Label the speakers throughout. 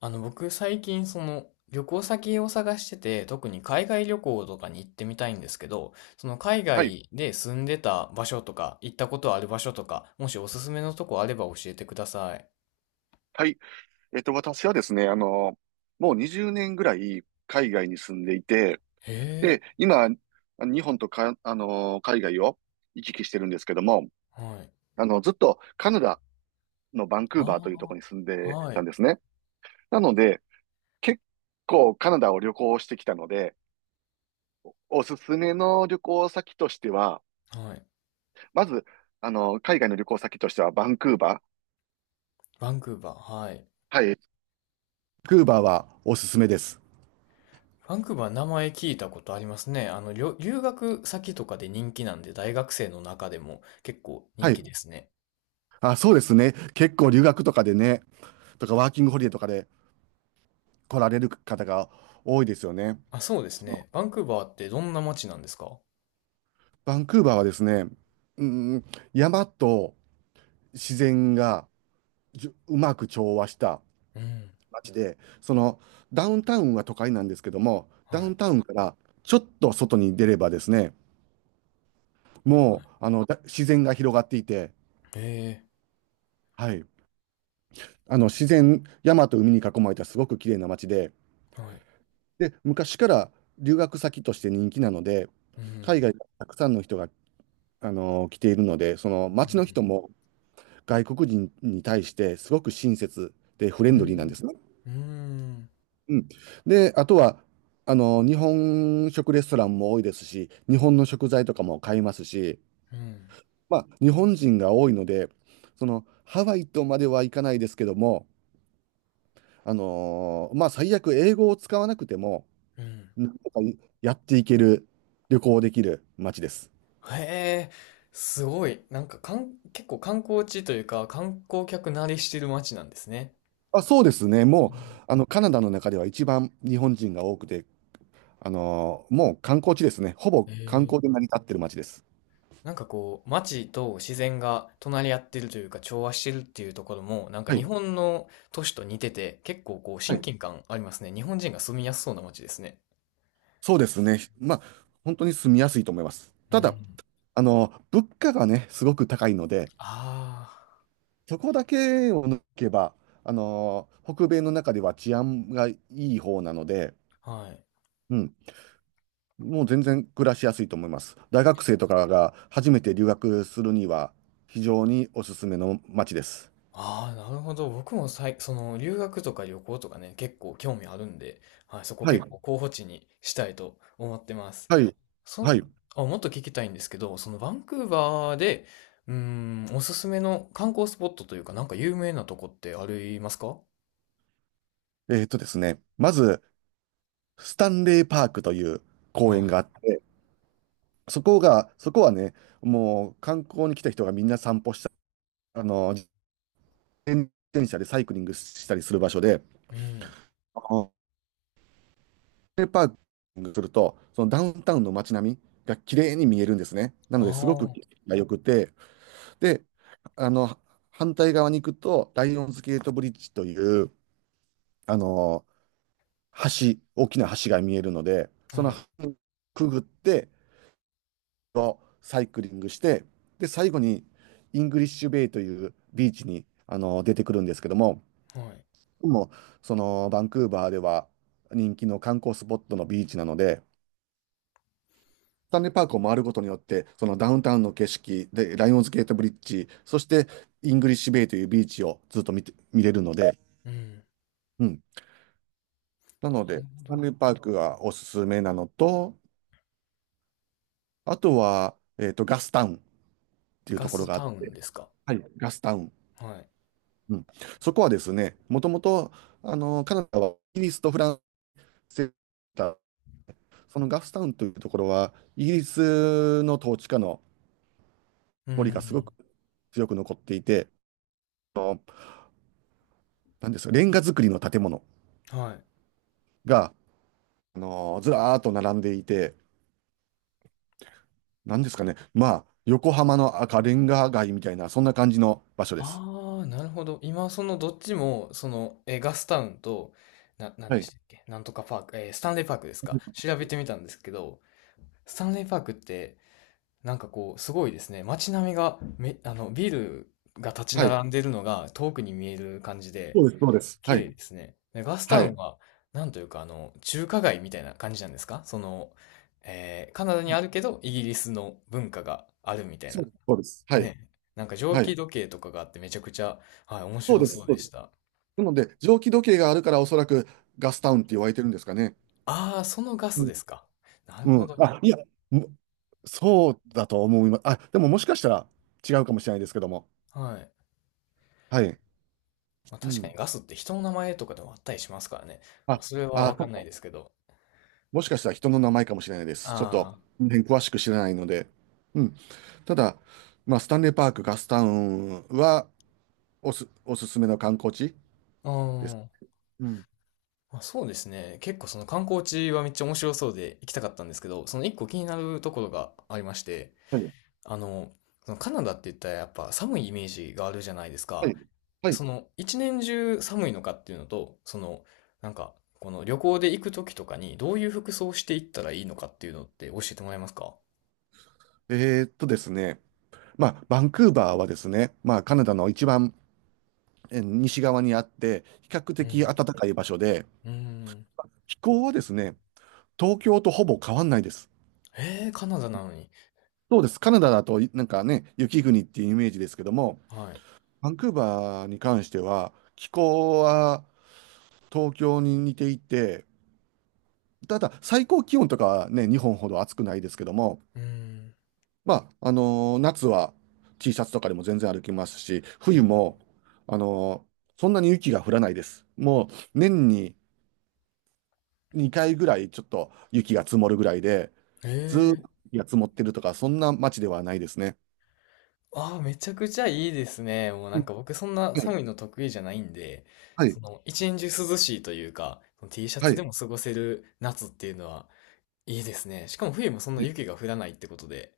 Speaker 1: 僕最近その旅行先を探してて、特に海外旅行とかに行ってみたいんですけど、その海
Speaker 2: はい。
Speaker 1: 外で住んでた場所とか、行ったことある場所とか、もしおすすめのとこあれば教えてください。
Speaker 2: はい。私はですね、もう20年ぐらい海外に住んでいて、
Speaker 1: へえ、
Speaker 2: で、今、日本とか、海外を行き来してるんですけども、
Speaker 1: はい。
Speaker 2: ずっとカナダのバンクーバーというとこ
Speaker 1: あ
Speaker 2: ろに住ん
Speaker 1: あ、
Speaker 2: で
Speaker 1: は
Speaker 2: たん
Speaker 1: い、
Speaker 2: ですね。なので、結構カナダを旅行してきたので、おすすめの旅行先としては、
Speaker 1: はい。
Speaker 2: まず、海外の旅行先としてはバンクーバー。
Speaker 1: バンクーバー、はい。
Speaker 2: はい。バンクーバーはおすすめです。
Speaker 1: バンクーバー名前聞いたことありますね。留学先とかで人気なんで、大学生の中でも結構
Speaker 2: は
Speaker 1: 人気で
Speaker 2: い。
Speaker 1: すね。
Speaker 2: あ、そうですね。結構留学とかでね、とかワーキングホリデーとかで来られる方が多いですよね。
Speaker 1: あ、そうです
Speaker 2: その
Speaker 1: ね。バンクーバーってどんな街なんですか？
Speaker 2: バンクーバーはですね、うん、山と自然がじゅうまく調和した
Speaker 1: うん、
Speaker 2: 街で、そのダウンタウンは都会なんですけども、ダ
Speaker 1: は
Speaker 2: ウ
Speaker 1: い。
Speaker 2: ンタウンからちょっと外に出ればですね、もうあのだ自然が広がっていて、
Speaker 1: へえ、
Speaker 2: はい、あの自然、山と海に囲まれたすごく綺麗な街で、
Speaker 1: はい。
Speaker 2: で、昔から留学先として人気なので、
Speaker 1: う
Speaker 2: 海
Speaker 1: ん。
Speaker 2: 外からたくさんの人が来ているので、その街の人も外国人に対してすごく親切でフレ
Speaker 1: う
Speaker 2: ンドリーなんで
Speaker 1: ん。
Speaker 2: すね。
Speaker 1: うん。うん。
Speaker 2: うん。で、あとは、日本食レストランも多いですし、日本の食材とかも買いますし、
Speaker 1: うん。
Speaker 2: まあ、日本人が多いので、ハワイとまではいかないですけども、まあ、最悪英語を使わなくても、
Speaker 1: うん。
Speaker 2: なんとかやっていける、旅行できる街です。
Speaker 1: へえ、すごい。なんか、結構観光地というか、観光客慣れしてる街なんですね。
Speaker 2: あ、そうですね。もう、カナダの中では一番日本人が多くて、もう観光地ですね。ほぼ
Speaker 1: うん。へ
Speaker 2: 観光で
Speaker 1: え。
Speaker 2: 成り立ってる街です。
Speaker 1: なんかこう、街と自然が隣り合ってるというか、調和してるっていうところも、なんか
Speaker 2: は
Speaker 1: 日
Speaker 2: い。
Speaker 1: 本の都市と似てて、結構こう、
Speaker 2: は
Speaker 1: 親
Speaker 2: い。
Speaker 1: 近感ありますね。日本人が住みやすそうな街ですね。
Speaker 2: そうですね。まあ、本当に住みやすいと思います。
Speaker 1: う
Speaker 2: ただ、
Speaker 1: ん。
Speaker 2: 物価がね、すごく高いので、
Speaker 1: あ
Speaker 2: そこだけを抜けば、北米の中では治安がいい方なので、
Speaker 1: あ、はい。
Speaker 2: うん、もう全然暮らしやすいと思います。大学生とかが初めて留学するには、非常におすすめの街です。
Speaker 1: ああ、なるほど。僕もその留学とか旅行とかね、結構興味あるんで、はい、そこ
Speaker 2: はい。
Speaker 1: 結構候補地にしたいと思ってます。
Speaker 2: はい。
Speaker 1: その、
Speaker 2: はい。
Speaker 1: あ、もっと聞きたいんですけど、そのバンクーバーで、うーおすすめの観光スポットというか、なんか有名なとこってありますか？
Speaker 2: ですね、まず、スタンレーパークという公園
Speaker 1: は
Speaker 2: があって、そこはね、もう観光に来た人がみんな散歩した、自転車でサイクリングしたりする場所で、
Speaker 1: い。うん。
Speaker 2: あのスタンレーパークすると、そのダウンタウンの街並みが綺麗に見えるんですね。な
Speaker 1: ああ、
Speaker 2: のですごく
Speaker 1: は
Speaker 2: 景色が良くて、で、あの、反対側に行くと、ライオンズゲートブリッジという、あの、大きな橋が見えるので、その
Speaker 1: い、
Speaker 2: 橋をくぐって、サイクリングして、で、最後にイングリッシュベイというビーチに出てくるんですけども、
Speaker 1: はい。
Speaker 2: もうそのバンクーバーでは人気の観光スポットのビーチなので、スタンレーパークを回ることによって、そのダウンタウンの景色で、ライオンズゲートブリッジ、そしてイングリッシュベイというビーチをずっと見れるので、
Speaker 1: うん。な
Speaker 2: うん。な
Speaker 1: る
Speaker 2: の
Speaker 1: ほ
Speaker 2: で、スタン
Speaker 1: ど。
Speaker 2: レーパークがおすすめなのと、あとは、ガスタウンっていう
Speaker 1: ガ
Speaker 2: ところ
Speaker 1: ス
Speaker 2: があっ
Speaker 1: タウ
Speaker 2: て、
Speaker 1: ンですか？
Speaker 2: はい、ガスタウン。
Speaker 1: はい。
Speaker 2: うん、そこはですね、もともとカナダはイギリスとフランスだ。そのガフスタウンというところは、イギリスの統治下の
Speaker 1: う
Speaker 2: 残りがすご
Speaker 1: ん。
Speaker 2: く強く残っていて、あのなんですか、レンガ造りの建物
Speaker 1: はい。
Speaker 2: がずらーっと並んでいて、なんですかね、まあ、横浜の赤レンガ街みたいな、そんな感じの場所です。
Speaker 1: ああ、なるほど。今、そのどっちも、ガスタウンと、なん
Speaker 2: は
Speaker 1: で
Speaker 2: い。
Speaker 1: したっけ？なんとかパーク、スタンレーパークですか、調べてみたんですけど、スタンレーパークって、なんかこう、すごいですね。街並みが、ビルが立ち
Speaker 2: はい。
Speaker 1: 並んでるのが遠くに見える感じで、
Speaker 2: そうです、そうです。
Speaker 1: 綺
Speaker 2: は
Speaker 1: 麗
Speaker 2: い。
Speaker 1: ですね。で、ガスタ
Speaker 2: は
Speaker 1: ウン
Speaker 2: い。
Speaker 1: は、なんというか、中華街みたいな感じなんですか？カナダにあるけど、イギリスの文化があるみたい
Speaker 2: そう
Speaker 1: な。
Speaker 2: です、そうです。はい。
Speaker 1: ね、なんか蒸
Speaker 2: は
Speaker 1: 気
Speaker 2: い。
Speaker 1: 時計とかがあってめちゃくちゃ、はい、面
Speaker 2: そう
Speaker 1: 白
Speaker 2: です、
Speaker 1: そう
Speaker 2: そう
Speaker 1: で
Speaker 2: で
Speaker 1: し
Speaker 2: す。
Speaker 1: た。
Speaker 2: なので、蒸気時計があるから、おそらくガスタウンって言われてるんですかね。
Speaker 1: ああ、そのガ
Speaker 2: う
Speaker 1: ス
Speaker 2: ん。
Speaker 1: ですか？なる
Speaker 2: う
Speaker 1: ほ
Speaker 2: ん。
Speaker 1: ど。
Speaker 2: あ、いや、もそうだと思います。あ、でももしかしたら違うかもしれないですけども。
Speaker 1: はい。
Speaker 2: はい。
Speaker 1: まあ
Speaker 2: う
Speaker 1: 確かに
Speaker 2: ん。
Speaker 1: ガスって人の名前とかでもあったりしますからね。ま
Speaker 2: あ、
Speaker 1: あそれはわ
Speaker 2: あ、そ
Speaker 1: か
Speaker 2: っ
Speaker 1: んない
Speaker 2: か、
Speaker 1: ですけど。
Speaker 2: もしかしたら人の名前かもしれないです。ちょっと、
Speaker 1: あ
Speaker 2: ね、詳しく知らないので。うん。ただ、まあ、スタンレーパーク、ガスタウンはおすすめの観光地
Speaker 1: あ、う
Speaker 2: です。
Speaker 1: ん。
Speaker 2: うん。
Speaker 1: まあそうですね。結構その観光地はめっちゃ面白そうで行きたかったんですけど、その一個気になるところがありまして、
Speaker 2: はい。
Speaker 1: あの、そのカナダって言ったらやっぱ寒いイメージがあるじゃないです
Speaker 2: は
Speaker 1: か。
Speaker 2: い。は
Speaker 1: そ
Speaker 2: い。
Speaker 1: の一年中寒いのかっていうのと、そのなんかこの旅行で行く時とかにどういう服装していったらいいのかっていうのって教えてもらえますか？
Speaker 2: ですね。まあ、バンクーバーはですね、まあ、カナダの一番西側にあって、比較
Speaker 1: う
Speaker 2: 的暖
Speaker 1: ん。
Speaker 2: かい場所で、
Speaker 1: うん。
Speaker 2: 気候はですね、東京とほぼ変わんないです。
Speaker 1: えー、カナダなのに。
Speaker 2: そうです。カナダだとなんかね、雪国っていうイメージですけども、
Speaker 1: はい。
Speaker 2: バンクーバーに関しては、気候は東京に似ていて、ただ最高気温とかはね、日本ほど暑くないですけども、
Speaker 1: うん。
Speaker 2: まあ、夏は T シャツとかでも全然歩きますし、冬
Speaker 1: え
Speaker 2: も、そんなに雪が降らないです。もう年に2回ぐらいちょっと雪が積もるぐらいで、
Speaker 1: ー、
Speaker 2: ずーっ
Speaker 1: え
Speaker 2: と
Speaker 1: ー。
Speaker 2: 雪が積もってるとか、そんな街ではないですね。
Speaker 1: ああ、めちゃくちゃいいですね。もうな
Speaker 2: う
Speaker 1: ん
Speaker 2: ん。
Speaker 1: か僕そんな
Speaker 2: はい、
Speaker 1: 寒いの得意じゃないんで、
Speaker 2: は
Speaker 1: そ
Speaker 2: い、
Speaker 1: の一年中涼しいというか、その Tシャツ
Speaker 2: は
Speaker 1: でも過ごせる夏っていうのはいいですね。しかも冬もそんな
Speaker 2: い。
Speaker 1: 雪が降らないってことで、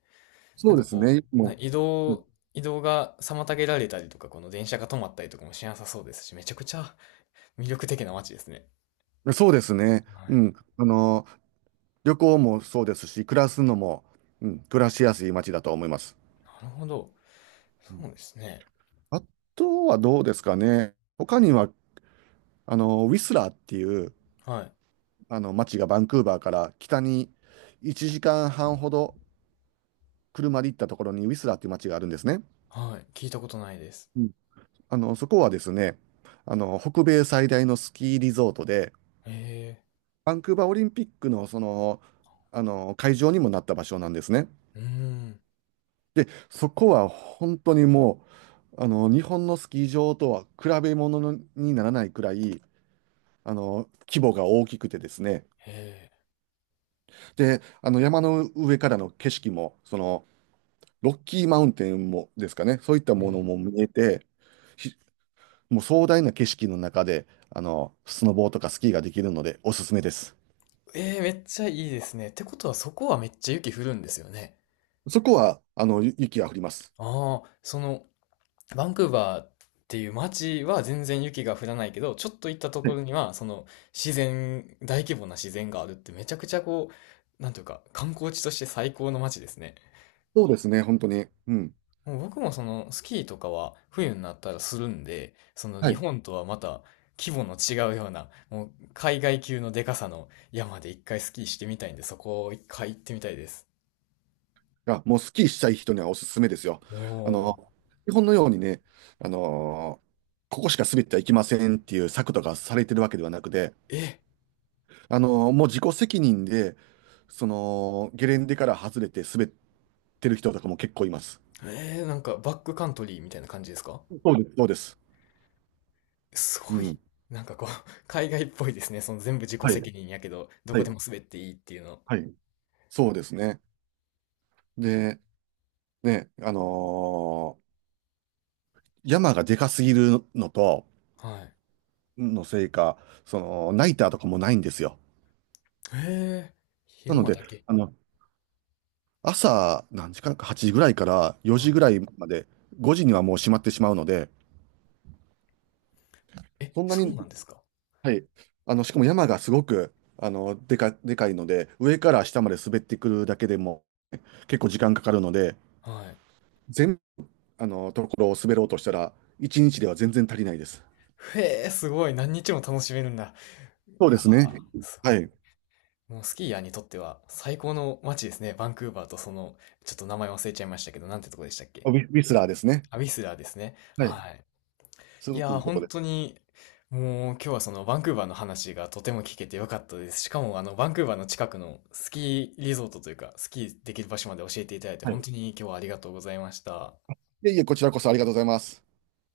Speaker 1: な
Speaker 2: そ
Speaker 1: ん
Speaker 2: うで
Speaker 1: か
Speaker 2: す
Speaker 1: こ
Speaker 2: ね。
Speaker 1: う、な
Speaker 2: も
Speaker 1: 移
Speaker 2: う、う
Speaker 1: 動、移動が妨げられたりとか、この電車が止まったりとかもしなさそうですし、めちゃくちゃ 魅力的な街ですね。
Speaker 2: ん、そうですね。
Speaker 1: は
Speaker 2: う
Speaker 1: い。
Speaker 2: ん。旅行もそうですし、暮らすのも、うん、暮らしやすい街だと思います。
Speaker 1: なるほど。
Speaker 2: うん
Speaker 1: そうですね。
Speaker 2: あとはどうですかね。他には、ウィスラーっていう、
Speaker 1: はい。
Speaker 2: 街がバンクーバーから北に1時間半ほど車で行ったところにウィスラーっていう街があるんですね。
Speaker 1: はい。聞いたことないです。
Speaker 2: そこはですね、北米最大のスキーリゾートで、
Speaker 1: へ
Speaker 2: バンクーバーオリンピックの会場にもなった場所なんですね。
Speaker 1: え。うーん。
Speaker 2: で、そこは本当にもう、日本のスキー場とは比べ物にならないくらい、規模が大きくてですね。
Speaker 1: へ
Speaker 2: で、山の上からの景色も、ロッキーマウンテンもですかね、そういった
Speaker 1: え。う
Speaker 2: もの
Speaker 1: ん。
Speaker 2: も見えて、ひもう壮大な景色の中で、スノボーとかスキーができるので、おすすめです。
Speaker 1: えー、めっちゃいいですね。ってことはそこはめっちゃ雪降るんですよね。
Speaker 2: そこは、雪が降ります。
Speaker 1: ああ、そのバンクーバーっていう街は全然雪が降らないけど、ちょっと行ったと
Speaker 2: は
Speaker 1: こ
Speaker 2: い。
Speaker 1: ろには、その自然、大規模な自然があるってめちゃくちゃこう、なんというか、観光地として最高の街ですね。
Speaker 2: そうですね、本当に。うん。
Speaker 1: もう僕もそのスキーとかは冬になったらするんで、その
Speaker 2: は
Speaker 1: 日
Speaker 2: い。
Speaker 1: 本とはまた規模の違うような、もう海外級のでかさの山で一回スキーしてみたいんで、そこを一回行ってみたいです。
Speaker 2: あ、もうスキーしたい人にはおすすめですよ。あ
Speaker 1: お
Speaker 2: の、
Speaker 1: ー。
Speaker 2: 日本のようにね、あのーここしか滑ってはいけませんっていう策とかされてるわけではなくて、
Speaker 1: え、
Speaker 2: もう自己責任で、ゲレンデから外れて滑ってる人とかも結構います。
Speaker 1: えー、なんかバックカントリーみたいな感じですか？
Speaker 2: そうです。そうです。
Speaker 1: す
Speaker 2: う
Speaker 1: ごい。
Speaker 2: ん。
Speaker 1: なんかこう、海外っぽいですね。その全部自己責任やけど、どこでも滑っていいっていうの。
Speaker 2: はい。そうですね。で、ね、山がでかすぎるのと、
Speaker 1: はい。
Speaker 2: のせいか、ナイターとかもないんですよ。
Speaker 1: へえ、
Speaker 2: な
Speaker 1: 昼
Speaker 2: の
Speaker 1: 間
Speaker 2: で、
Speaker 1: だけ。
Speaker 2: あの、朝、何時間か、8時ぐらいから4
Speaker 1: は
Speaker 2: 時ぐ
Speaker 1: い。
Speaker 2: らいまで、5時にはもう閉まってしまうので、
Speaker 1: え、
Speaker 2: そんな
Speaker 1: そう
Speaker 2: に、
Speaker 1: なんですか？
Speaker 2: はい。しかも山がすごく、でかいので、上から下まで滑ってくるだけでも結構時間かかるので、
Speaker 1: はい。
Speaker 2: 全、ところを滑ろうとしたら、1日では全然足りないです。
Speaker 1: へえ、すごい。何日も楽しめるんだ。
Speaker 2: そう
Speaker 1: い
Speaker 2: で
Speaker 1: やー、
Speaker 2: すね。
Speaker 1: す
Speaker 2: は
Speaker 1: ごい。
Speaker 2: い。
Speaker 1: もうスキーヤーにとっては最高の街ですね。バンクーバーとその、ちょっと名前忘れちゃいましたけど、なんてとこでしたっけ？
Speaker 2: ウィスラーですね。
Speaker 1: アビスラーですね。
Speaker 2: はい。
Speaker 1: はい。
Speaker 2: す
Speaker 1: い
Speaker 2: ごく
Speaker 1: や
Speaker 2: い
Speaker 1: ー、
Speaker 2: いとこ
Speaker 1: 本
Speaker 2: で。
Speaker 1: 当に、もう今日はそのバンクーバーの話がとても聞けてよかったです。しかもあのバンクーバーの近くのスキーリゾートというか、スキーできる場所まで教えていただいて
Speaker 2: はい。
Speaker 1: 本
Speaker 2: い
Speaker 1: 当に今日はありがとうございました。
Speaker 2: えいえ、こちらこそありがとうございます。